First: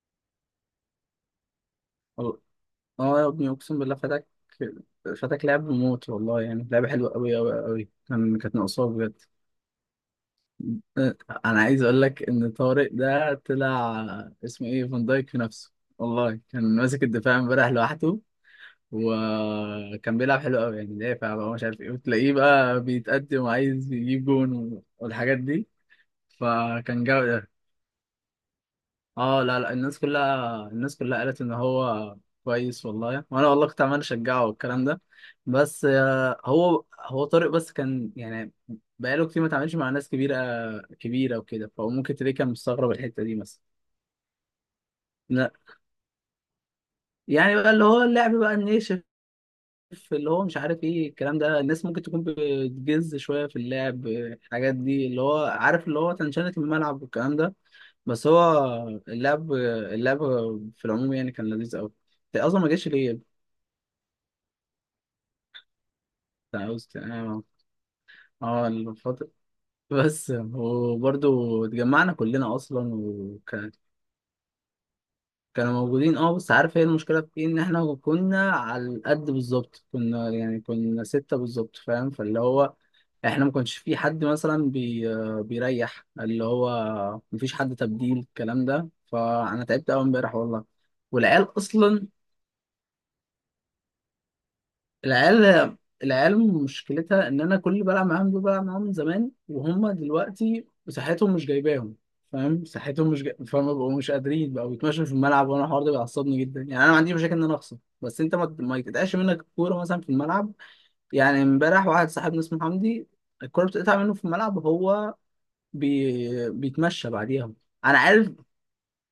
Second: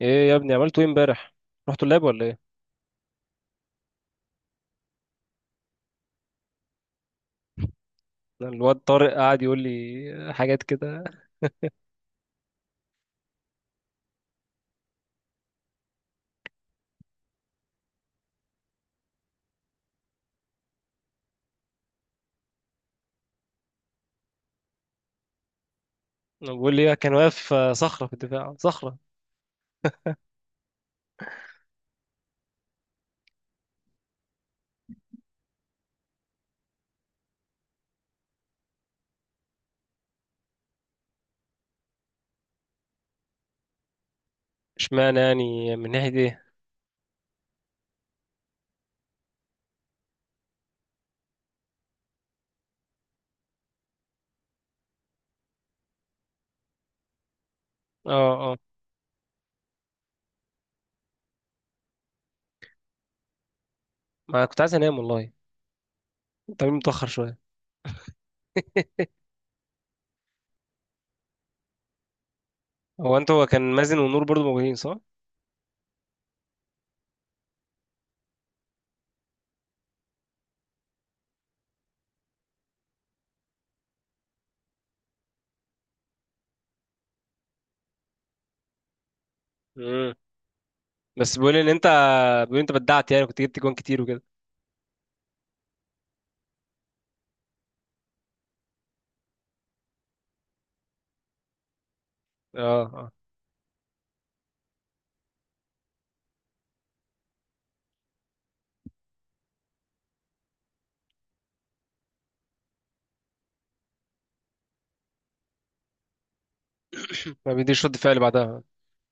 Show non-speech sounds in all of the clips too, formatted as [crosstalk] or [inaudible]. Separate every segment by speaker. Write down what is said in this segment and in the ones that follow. Speaker 1: ايه يا ابني عملتوا ايه امبارح؟ رحتوا اللاب ولا
Speaker 2: اه
Speaker 1: ايه؟
Speaker 2: آه يا ابني، اقسم بالله فاتك لعب موت والله. يعني لعبه حلوه قوي قوي قوي، كانت
Speaker 1: الواد
Speaker 2: ناقصاه
Speaker 1: طارق
Speaker 2: بجد.
Speaker 1: قعد يقول لي حاجات كده.
Speaker 2: آه، انا عايز اقول لك ان طارق ده طلع اسمه ايه، فان دايك في نفسه والله. كان ماسك الدفاع امبارح لوحده، وكان بيلعب حلو قوي. يعني دافع بقى، مش عارف ايه، وتلاقيه بقى بيتقدم وعايز يجيب جون والحاجات دي.
Speaker 1: بيقول لي
Speaker 2: فكان
Speaker 1: كان
Speaker 2: جامد.
Speaker 1: واقف صخره في الدفاع، صخره.
Speaker 2: اه، لا لا، الناس كلها قالت ان هو كويس والله. وانا والله كنت عمال اشجعه والكلام ده. بس هو طارق بس كان، يعني بقاله كتير ما اتعاملش مع ناس كبيره كبيره وكده، فهو ممكن تلاقيه كان مستغرب الحته دي مثلا.
Speaker 1: اشمعنى
Speaker 2: لا،
Speaker 1: يعني؟ من ناحيه ايه؟
Speaker 2: يعني بقى اللي هو اللعب بقى الناشف، اللي هو مش عارف ايه الكلام ده. الناس ممكن تكون بتجز شويه في اللعب، الحاجات دي اللي هو عارف، اللي هو تنشنة الملعب والكلام ده. بس
Speaker 1: اه،
Speaker 2: هو
Speaker 1: اه.
Speaker 2: اللعب في العموم يعني كان لذيذ قوي. ده اصلا ما جاش ليه.
Speaker 1: ما كنت عايز انام والله،
Speaker 2: بتاع
Speaker 1: التمرين متاخر شويه.
Speaker 2: الفترة. [laughs] بس وبرضه اتجمعنا كلنا اصلا
Speaker 1: هو انت، هو كان
Speaker 2: وكان.
Speaker 1: مازن ونور برضو موجودين صح؟
Speaker 2: كانوا موجودين، اه. بس عارف هي المشكلة في ايه؟ ان احنا كنا على القد بالظبط، كنا يعني كنا ستة بالظبط، فاهم؟ فاللي هو احنا ما كانش في حد مثلا بيريح اللي هو، مفيش حد تبديل الكلام ده. فانا تعبت قوي
Speaker 1: امم
Speaker 2: امبارح والله.
Speaker 1: بس بيقول
Speaker 2: والعيال
Speaker 1: لي ان انت،
Speaker 2: اصلا،
Speaker 1: بيقول لي انت بدعت، يعني كنت جبت جوان كتير وكده.
Speaker 2: العيال العيال مشكلتها ان انا كل اللي بلعب معاهم دول بلعب معاهم من زمان، وهم دلوقتي صحتهم مش جايباهم، فاهم؟
Speaker 1: اه
Speaker 2: صحتهم
Speaker 1: اه،
Speaker 2: مش جاي... فاهم، بقوا مش قادرين، بقوا بيتمشوا في الملعب. وانا الحوار ده بيعصبني جدا. يعني انا ما عنديش مشاكل ان انا اخسر، بس انت ما يتقطعش منك الكوره مثلا في الملعب. يعني امبارح واحد صاحبنا اسمه حمدي، الكوره بتقطع منه في الملعب وهو بيتمشى بعديها.
Speaker 1: ما بيديش رد
Speaker 2: انا
Speaker 1: فعل
Speaker 2: عارف
Speaker 1: بعدها.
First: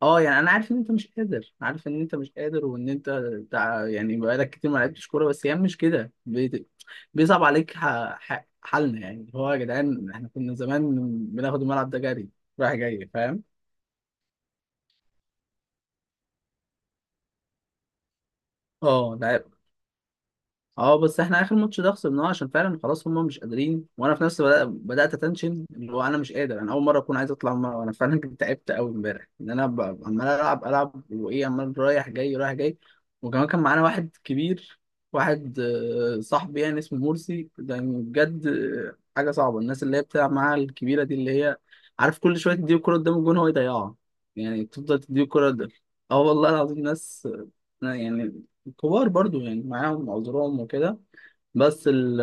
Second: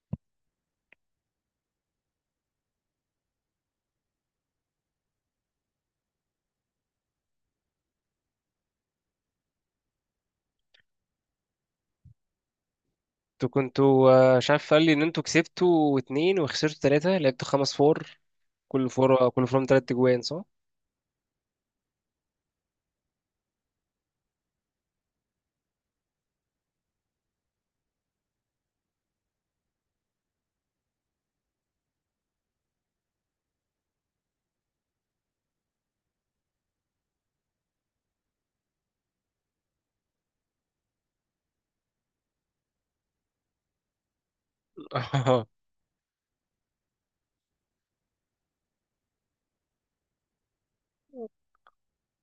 Speaker 2: اه، يعني انا عارف ان انت مش قادر، عارف ان انت مش قادر، وان انت يعني بقالك كتير ما لعبتش كوره. بس هي مش كده، بيصعب عليك حالنا. يعني هو يا جدعان احنا كنا زمان بناخد الملعب ده جري، رايح جاي، فاهم؟
Speaker 1: انتوا كنتوا مش عارف، قال لي ان انتوا كسبتوا اتنين وخسرتوا تلاته، لعبتوا خمس فور، كل
Speaker 2: اه
Speaker 1: فور كل فور من تلات جوان صح؟
Speaker 2: اه. بس احنا اخر ماتش ده خسرناه عشان فعلا خلاص هم مش قادرين، وانا في نفسي بدات اتنشن. اللي هو انا مش قادر، انا اول مره اكون عايز اطلع مرة. انا فعلا [laughs] كنت تعبت قوي امبارح. ان انا عمال العب وايه، عمال رايح جاي رايح جاي. وكمان كان معانا واحد كبير، واحد صاحبي يعني اسمه مرسي. ده يعني بجد حاجه صعبه. الناس اللي هي بتلعب معاها الكبيره دي اللي هي، عارف، كل شويه تديه الكوره قدام الجون هو يضيعها، يعني تفضل تديه
Speaker 1: [laughs]
Speaker 2: الكوره ده. اه والله العظيم، ناس لا يعني كبار برضو، يعني معاهم عذرهم وكده. بس ال،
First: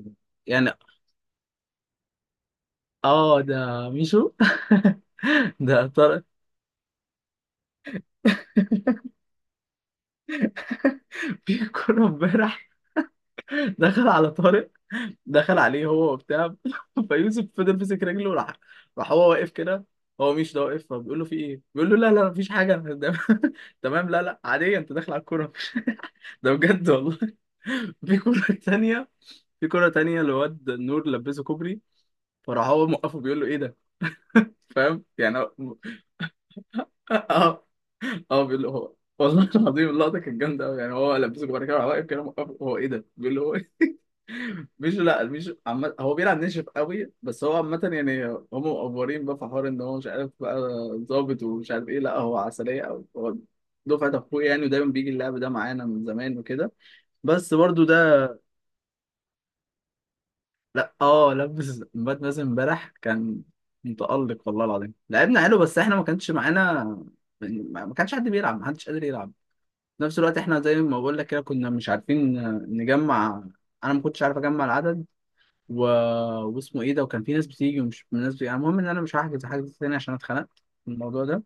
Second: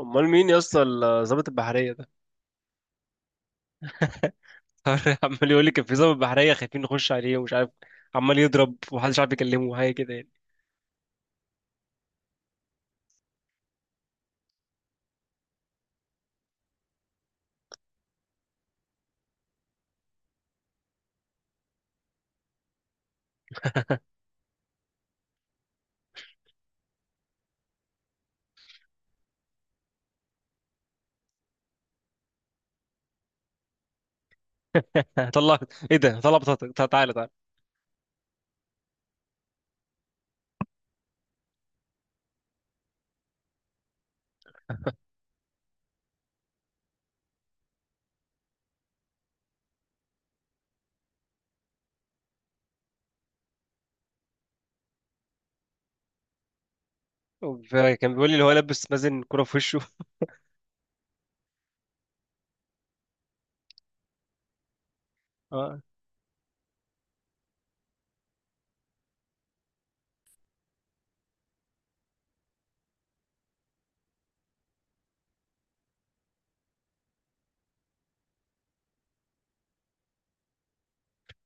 Speaker 1: امال مين يا
Speaker 2: يعني
Speaker 1: اسطى الضابط البحريه ده؟
Speaker 2: اه، ده ميشو.
Speaker 1: [laughs] عمال
Speaker 2: [laughs]
Speaker 1: يقول لي كان
Speaker 2: ده
Speaker 1: في ضابط
Speaker 2: طارق.
Speaker 1: بحريه خايفين نخش عليه ومش عارف، عمال يضرب ومحدش عارف يكلمه حاجه كده يعني.
Speaker 2: في كورة امبارح دخل على طارق، دخل عليه هو وبتاع [laughs] فيوسف، فضل مسك رجله وراح، راح هو واقف كده، هو ميشو ده واقف. فبيقول له: في ايه؟ بيقول له: لا لا مفيش حاجة، أنا ده- [laughs] تمام لا لا عادية، انت داخل على الكورة. [laughs] ده بجد والله. [laughs] في كورة تانية، في كورة تانية لواد نور لبسه كوبري، فراح هو موقفه بيقول له: ايه ده؟ فاهم،
Speaker 1: [laughs]
Speaker 2: يعني
Speaker 1: طلع،
Speaker 2: هو-
Speaker 1: ايه ده؟ طلع بطاقتك، تعالى تعالى.
Speaker 2: اه. [laughs] اه بيقول له هو والله العظيم اللقطه كانت جامده قوي. يعني هو لبسه جوه كده واقف كده، موقف هو ايه ده، بيقول له: هو إيه؟ [laughs] مش لا مش عم... هو بيلعب ناشف قوي بس هو عامه. يعني هم مقفورين بقى في حوار ان هو مش عارف بقى، ظابط ومش عارف ايه. لا، هو عسليه قوي، هو دفعه اخويا يعني، ودايما بيجي اللعب ده معانا من زمان وكده. بس برضو
Speaker 1: فكان
Speaker 2: ده.
Speaker 1: بيقول لي اللي هو لابس مازن كرة في وشه.
Speaker 2: لا اه، لبس بات مازن امبارح، كان متألق والله العظيم. لعبنا
Speaker 1: [laughs]
Speaker 2: حلو، بس
Speaker 1: اه.
Speaker 2: احنا ما كانش معانا، ما كانش حد بيلعب، ما حدش قادر يلعب في نفس الوقت. احنا زي ما بقول لك كده كنا مش عارفين نجمع، انا ما كنتش عارف اجمع العدد و... واسمه ايه ده. وكان في ناس بتيجي ومش ناس بتيجي. المهم ان انا مش هحجز حاجة تاني عشان اتخنقت من الموضوع ده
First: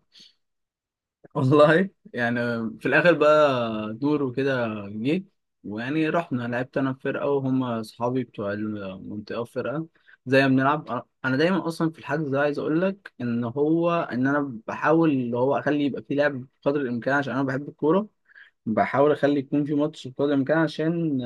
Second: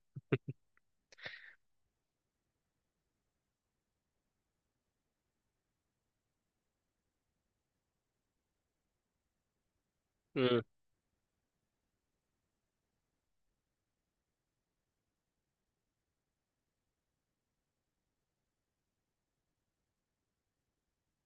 Speaker 2: والله. يعني في الاخر بقى دور وكده جه، ويعني رحنا، لعبت انا في فرقه وهم اصحابي بتوع المنطقه في فرقه. زي ما
Speaker 1: مم.
Speaker 2: بنلعب انا دايما اصلا في الحجز ده، عايز اقول لك ان هو ان انا بحاول اللي هو اخلي يبقى في لعب بقدر الامكان عشان انا بحب الكوره. بحاول اخلي يكون في ماتش بقدر الامكان، عشان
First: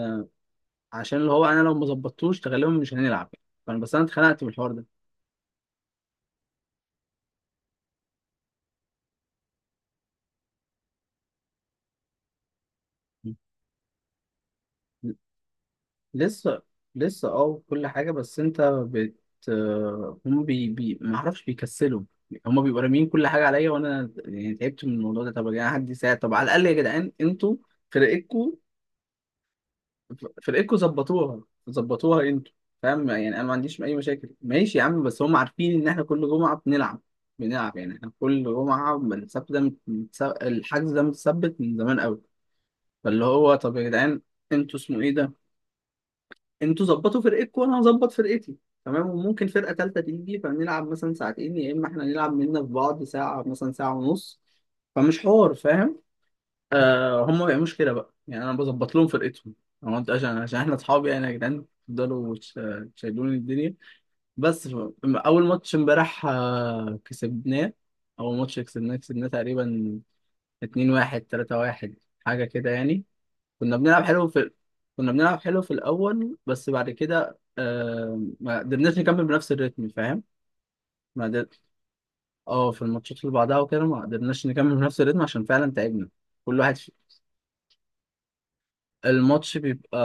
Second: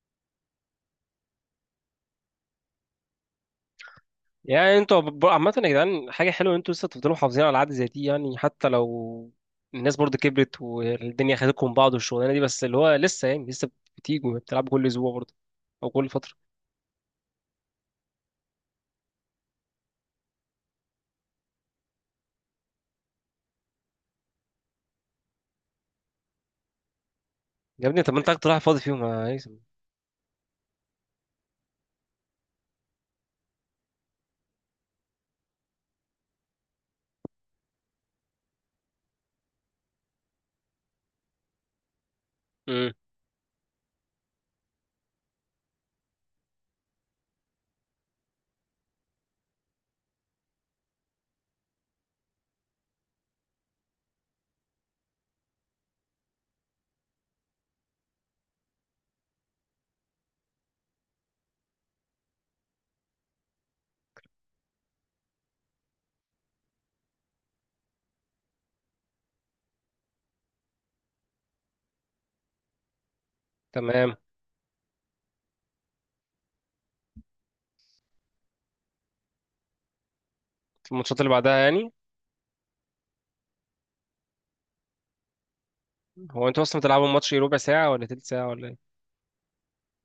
Speaker 2: عشان اللي هو انا لو ما ظبطتوش غالبا مش هنلعب. فانا بس انا اتخنقت من
Speaker 1: يعني
Speaker 2: الحوار
Speaker 1: انتوا عامة يا جدعان حاجة حلوة ان انتوا لسه تفضلوا محافظين على العادة زي دي، يعني حتى لو الناس برضه كبرت والدنيا خدتكم من بعض والشغلانة دي، بس اللي هو لسه،
Speaker 2: ده.
Speaker 1: يعني لسه بتيجوا بتلعبوا كل اسبوع برضه او كل فترة.
Speaker 2: لسه لسه اه كل حاجة. بس انت بت هم بي بي ما اعرفش بيكسلوا، هم بيبقوا راميين كل حاجة عليا، وانا يعني تعبت من الموضوع ده. طب يا جدعان حد يساعد، طب على الأقل يا جدعان انتوا
Speaker 1: يا ابني طب ما انت قاعد
Speaker 2: فرقتكوا
Speaker 1: رايح فاضي فيهم يا هيثم.
Speaker 2: فرقتكوا ظبطوها، ظبطوها انتوا، فاهم؟ يعني انا ما عنديش اي مشاكل، ماشي يا عم، بس هم عارفين ان احنا كل جمعة بنلعب، بنلعب. يعني احنا كل جمعة من السبت ده الحجز ده متثبت من زمان قوي.
Speaker 1: مم.
Speaker 2: فاللي هو طب يا جدعان، انتوا اسمه ايه ده، انتوا ظبطوا فرقتكم، وانا هظبط فرقتي. تمام، وممكن فرقه ثالثه تيجي فنلعب مثلا ساعتين، يا اما احنا نلعب مننا في بعض ساعه مثلا ساعه ونص. فمش حوار، فاهم؟ آه هم ما بيعملوش كده بقى، يعني انا بظبط لهم فرقتهم. انا قلت عشان احنا اصحاب، يعني يا جدعان تفضلوا تشيلوني الدنيا. بس اول ماتش امبارح كسبناه. اول ماتش كسبناه، كسبناه تقريبا 2-1، 3-1، حاجه كده يعني. كنا بنلعب
Speaker 1: تمام.
Speaker 2: حلو في، كنا بنلعب حلو في الأول، بس بعد كده ما قدرناش نكمل بنفس الريتم، فاهم؟
Speaker 1: الماتشات
Speaker 2: ما
Speaker 1: اللي
Speaker 2: قدر...
Speaker 1: بعدها يعني؟
Speaker 2: اه، في الماتشات اللي بعدها وكده ما قدرناش نكمل بنفس الريتم عشان فعلا تعبنا.
Speaker 1: هو
Speaker 2: كل
Speaker 1: انتوا
Speaker 2: واحد
Speaker 1: اصلا
Speaker 2: في،
Speaker 1: بتلعبوا الماتش ربع ساعة ولا تلت ساعة ولا ايه؟
Speaker 2: الماتش بيبقى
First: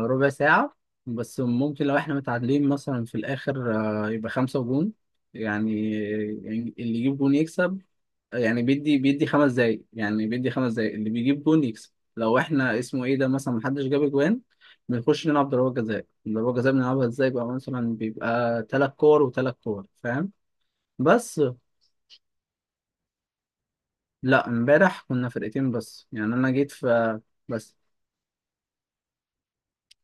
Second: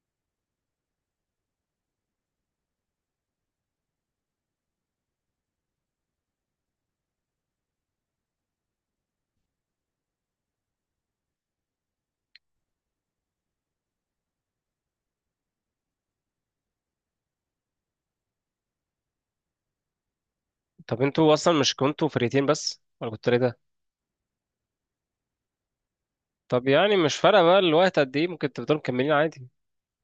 Speaker 2: ربع ساعة، بس ممكن لو احنا متعادلين مثلا في الآخر يبقى خمسة جون يعني، يعني اللي يجيب جون يكسب. يعني بيدي خمس دقايق، يعني بيدي خمس دقايق، اللي بيجيب جون يكسب. لو احنا اسمه ايه ده مثلا محدش جاب جوان، بنخش نلعب ضربات جزاء. ضربات جزاء بنلعبها ازاي بقى؟ مثلا بيبقى تلات كور وتلات كور، فاهم؟
Speaker 1: طب انتوا
Speaker 2: بس
Speaker 1: اصلا مش كنتوا فرقتين بس ولا كنتوا تلاتة؟
Speaker 2: لا، امبارح كنا فرقتين بس، يعني انا
Speaker 1: طب
Speaker 2: جيت
Speaker 1: يعني مش
Speaker 2: في
Speaker 1: فارقة بقى
Speaker 2: بس.
Speaker 1: الوقت قد ايه، ممكن تفضلوا مكملين عادي.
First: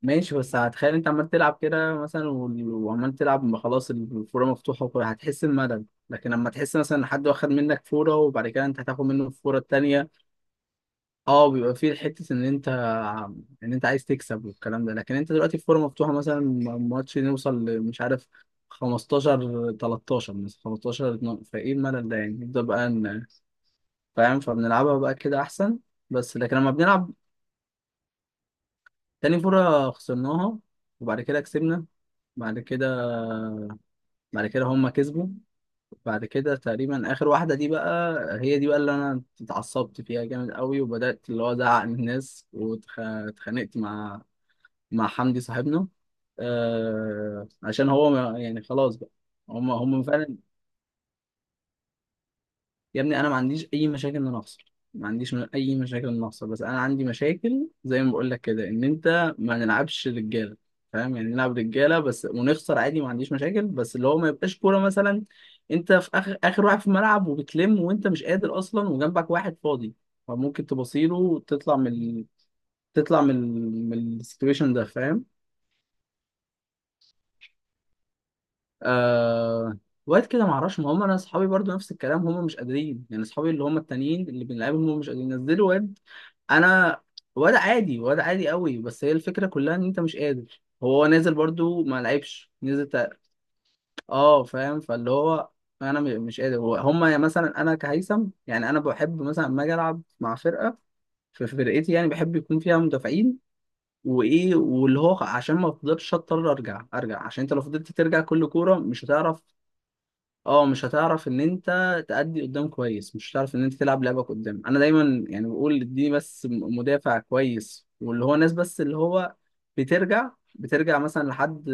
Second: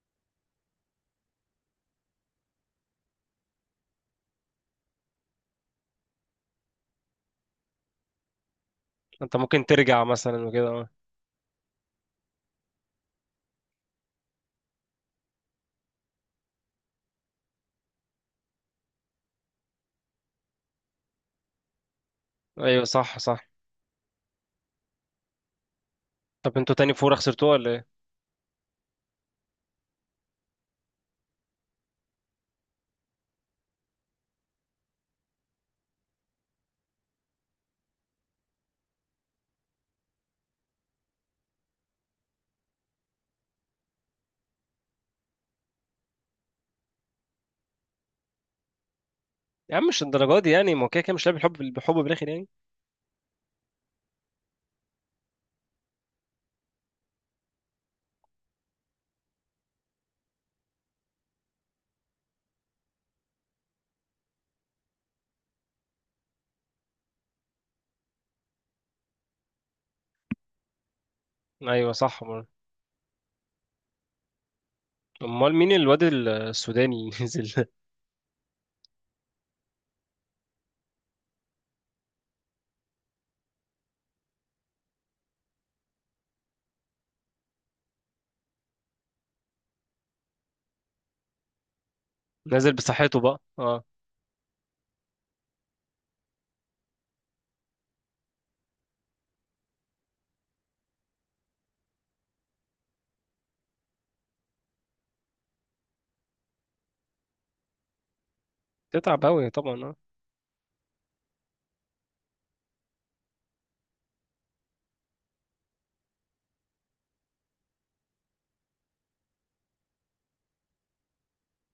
Speaker 2: ماشي، بس هتخيل انت عمال تلعب كده مثلا، وعمال تلعب، ما خلاص الفوره مفتوحه، هتحس بملل. لكن لما تحس مثلا ان حد واخد منك فوره وبعد كده انت هتاخد منه
Speaker 1: انت
Speaker 2: الفوره
Speaker 1: ممكن ترجع
Speaker 2: التانيه،
Speaker 1: مثلا وكده، اه.
Speaker 2: اه، بيبقى فيه حته ان انت، ان انت عايز تكسب والكلام ده. لكن انت دلوقتي في فورمه مفتوحه مثلا، ماتش نوصل مش عارف، 15 13 مثلا، 15 12، فايه الملل ده يعني؟ نبدا
Speaker 1: ايوه
Speaker 2: بقى
Speaker 1: صح صح.
Speaker 2: فاهم؟ فبنلعبها بقى كده احسن. بس
Speaker 1: طب
Speaker 2: لكن لما
Speaker 1: انتوا تاني
Speaker 2: بنلعب،
Speaker 1: فورة خسرتوها ولا ايه؟
Speaker 2: تاني فوره خسرناها، وبعد كده كسبنا، بعد كده هما كسبوا، بعد كده تقريبا اخر واحده دي بقى، هي دي بقى اللي انا اتعصبت فيها جامد قوي. وبدات اللي هو ازعق للناس، واتخانقت مع، مع حمدي صاحبنا، آه عشان هو ما يعني خلاص بقى، هم
Speaker 1: يا عم
Speaker 2: هم
Speaker 1: مش
Speaker 2: فعلا.
Speaker 1: الدرجة دي يعني، ما هو كده كده مش لاعب، الحب بالحب بالاخر يعني.
Speaker 2: يا ابني انا ما عنديش اي مشاكل ان انا اخسر، ما عنديش اي مشاكل ان أنا اخسر. بس انا عندي مشاكل زي ما بقول لك كده، ان انت ما نلعبش رجاله، فاهم؟ يعني نلعب رجاله بس ونخسر عادي، ما عنديش مشاكل. بس اللي هو ما يبقاش كوره مثلا انت في اخر واحد في الملعب وبتلم وانت مش قادر اصلا، وجنبك واحد فاضي، فممكن تبصيله وتطلع من
Speaker 1: ايوه صح برضه.
Speaker 2: تطلع من من السيتويشن ده، فاهم؟
Speaker 1: امال مين الواد السوداني اللي نزل؟
Speaker 2: آه وقت كده معرفش. ما هم انا اصحابي برضو نفس الكلام، هم مش قادرين، يعني اصحابي اللي هم التانيين اللي بنلعبهم هم مش قادرين. نزلوا واد، انا واد عادي، واد عادي قوي، بس هي الفكره كلها ان انت مش قادر. هو نازل برضو ما لعبش،
Speaker 1: [laughs] نازل
Speaker 2: نزل
Speaker 1: بصحته بقى، اه.
Speaker 2: اه، فاهم. فاللي هو انا مش قادر، هم يعني مثلا. انا كهيثم يعني انا بحب مثلا لما اجي العب مع فرقه، في فرقتي يعني بحب يكون فيها مدافعين وايه، واللي هو عشان ما افضلش اضطر ارجع ارجع، عشان انت لو فضلت ترجع كل كوره مش
Speaker 1: تتعب
Speaker 2: هتعرف،
Speaker 1: قوي طبعا، اه.
Speaker 2: اه، مش هتعرف ان انت تأدي قدام كويس، مش هتعرف ان انت تلعب لعبك قدام. انا دايما يعني بقول دي بس، مدافع كويس واللي هو ناس، بس اللي هو بترجع مثلا لحد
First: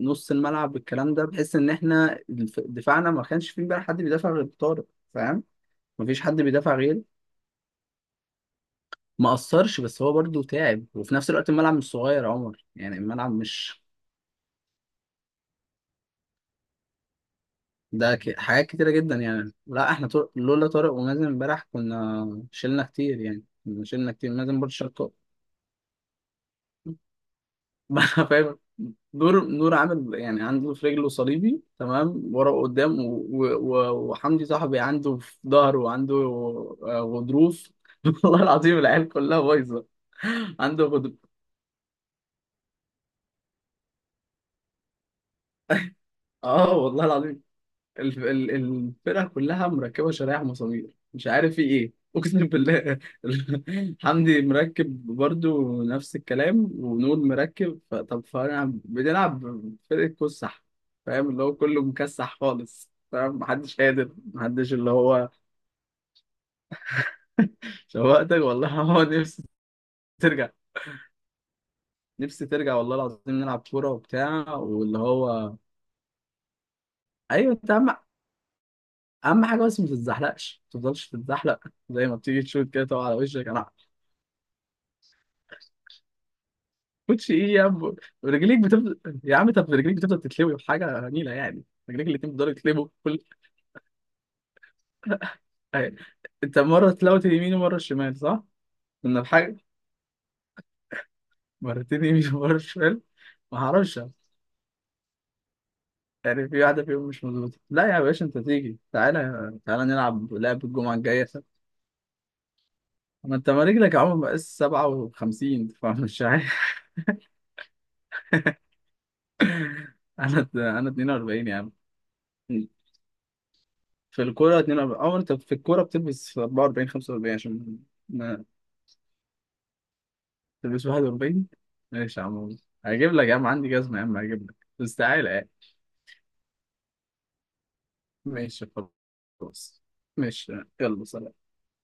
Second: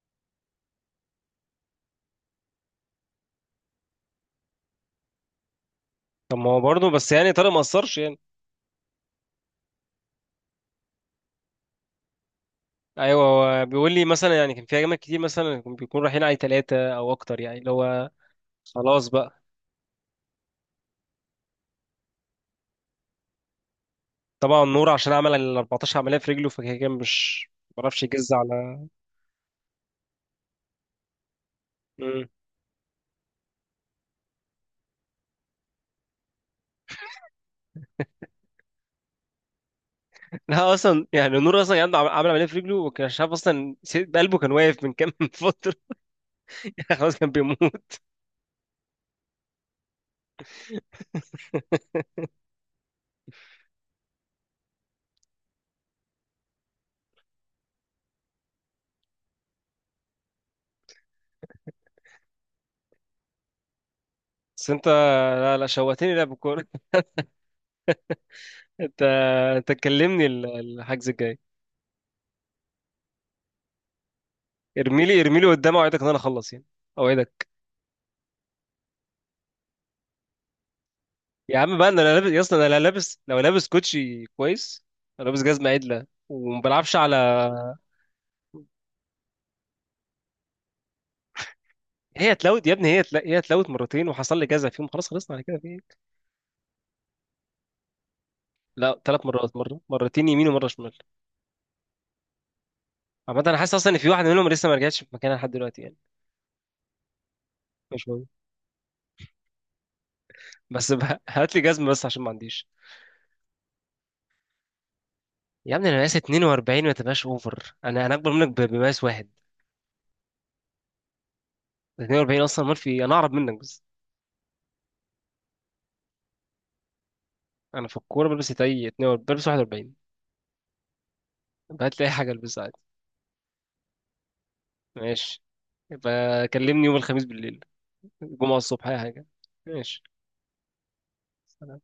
Speaker 2: نص الملعب الكلام ده، بحيث ان احنا دفاعنا ما كانش فيه بقى حد بيدافع غير طارق، فاهم؟ مفيش حد
Speaker 1: طب ما هو
Speaker 2: بيدافع
Speaker 1: برضه
Speaker 2: غيره.
Speaker 1: بس يعني طارق ما قصرش.
Speaker 2: ما قصرش، بس هو برضه تعب، وفي نفس الوقت الملعب مش صغير يا عمر، يعني
Speaker 1: ايوه،
Speaker 2: الملعب
Speaker 1: هو
Speaker 2: مش
Speaker 1: بيقول لي مثلا يعني كان في ايام كتير مثلا بيكون رايحين عليه ثلاثه او اكتر، يعني اللي هو
Speaker 2: ده حاجات كتيرة
Speaker 1: خلاص
Speaker 2: جدا.
Speaker 1: بقى.
Speaker 2: يعني لا احنا لولا طارق ومازن امبارح كنا شلنا كتير، يعني كنا شلنا كتير، مازن
Speaker 1: طبعا
Speaker 2: برضه
Speaker 1: نور
Speaker 2: شال طارق.
Speaker 1: عشان عمل ال 14 عمليه في رجله فكده كان مش، ما بيعرفش
Speaker 2: [laughs]
Speaker 1: يجز
Speaker 2: فاهم.
Speaker 1: على.
Speaker 2: نور عامل يعني عنده في رجله صليبي، تمام
Speaker 1: مم.
Speaker 2: ورا وقدام، وحمدي صاحبي عنده في ظهره وعنده غضروف. [laughs] والله العظيم العيال كلها بايظة.
Speaker 1: لا
Speaker 2: عنده
Speaker 1: اصلا
Speaker 2: غضروف
Speaker 1: يعني نور اصلا كان عنده عمل عمليه في رجله، وكان مش عارف اصلا قلبه كان واقف من كام [laughs] فتره،
Speaker 2: اه
Speaker 1: يعني
Speaker 2: والله
Speaker 1: خلاص كان
Speaker 2: العظيم.
Speaker 1: بيموت.
Speaker 2: الفرقة كلها مركبة شرايح مسامير، مش عارف في ايه، اقسم بالله. [laughs] حمدي مركب برضو نفس الكلام، ونور مركب طب فانا بنلعب فرقة كسح، فاهم؟ اللي هو كله مكسح خالص، فاهم؟ محدش قادر،
Speaker 1: بس
Speaker 2: محدش
Speaker 1: انت
Speaker 2: اللي هو.
Speaker 1: لا شوقتني لعب الكوره. [laughs]
Speaker 2: شوقتك والله. [laughs] هو
Speaker 1: انت
Speaker 2: نفسي
Speaker 1: انت تكلمني
Speaker 2: ترجع،
Speaker 1: الحجز الجاي.
Speaker 2: نفسي ترجع والله العظيم. نلعب كورة وبتاع واللي
Speaker 1: ارميلي ارميلي
Speaker 2: هو،
Speaker 1: قدام، اوعدك ان انا اخلص يعني، اوعدك.
Speaker 2: ايوه انت اهم، اهم حاجة بس ما تتزحلقش، ما تفضلش
Speaker 1: يا
Speaker 2: تتزحلق
Speaker 1: عم بقى انا
Speaker 2: زي
Speaker 1: لا
Speaker 2: ما
Speaker 1: لابس يا
Speaker 2: بتيجي
Speaker 1: اسطى انا
Speaker 2: تشوت
Speaker 1: لا
Speaker 2: كده تقع على
Speaker 1: لابس، لو
Speaker 2: وشك.
Speaker 1: لابس
Speaker 2: انا
Speaker 1: كوتشي كويس، لو لابس جزمه عدله وما بلعبش على.
Speaker 2: كوتشي ايه يا عم، رجليك بتفضل يا عم، طب رجليك بتفضل تتلوي بحاجه نيله يعني، رجليك
Speaker 1: هي
Speaker 2: الاتنين بتفضلوا
Speaker 1: اتلوت يا ابني،
Speaker 2: يتلوي كل،
Speaker 1: هي اتلوت مرتين وحصل لي جزع فيهم، خلاص خلصنا على كده في إيه؟
Speaker 2: أهي. انت مره تلوت اليمين ومره الشمال، صح؟
Speaker 1: لا،
Speaker 2: كنا
Speaker 1: ثلاث مرات،
Speaker 2: بحاجه.
Speaker 1: مرتين يمين ومره شمال.
Speaker 2: مرتين يمين [laughs] ومره شمال.
Speaker 1: عامه انا
Speaker 2: ما
Speaker 1: حاسس اصلا ان
Speaker 2: هعرفش،
Speaker 1: في واحده منهم لسه ما رجعتش في مكانها لحد دلوقتي يعني.
Speaker 2: يعني في واحده فيهم مش مظبوطه. لا يا
Speaker 1: مش
Speaker 2: باشا،
Speaker 1: مهم،
Speaker 2: انت تيجي تعالى تعالى نلعب لعب
Speaker 1: بس
Speaker 2: الجمعه
Speaker 1: بقى
Speaker 2: الجايه
Speaker 1: [laughs]
Speaker 2: سوا.
Speaker 1: هات لي جزمه بس عشان ما عنديش.
Speaker 2: ما انت ما رجلك يا عم مقاس 57
Speaker 1: يا ابني انا مقاس
Speaker 2: فمش عارف.
Speaker 1: 42، ما تبقاش اوفر، انا اكبر منك بمقاس واحد.
Speaker 2: [laughs] انا 42 يا عم.
Speaker 1: 42 اصلا، ما في انا اعرض منك بس.
Speaker 2: في الكوره 42، او انت في الكوره بتلبس 44 45 عشان
Speaker 1: انا في الكوره بلبس تاي 42، بلبس 41.
Speaker 2: تلبس 41.
Speaker 1: هات لي اي
Speaker 2: ماشي يا
Speaker 1: حاجه
Speaker 2: عم،
Speaker 1: البسها.
Speaker 2: هجيب لك يا عم، عندي جزمة يا عم هجيب لك، بس تعالى
Speaker 1: ماشي.
Speaker 2: يعني.
Speaker 1: يبقى كلمني يوم الخميس بالليل، الجمعة
Speaker 2: ماشي
Speaker 1: الصبح أي حاجة.
Speaker 2: خلاص.
Speaker 1: ماشي.
Speaker 2: ماشي. يلا سلام.
Speaker 1: سلام.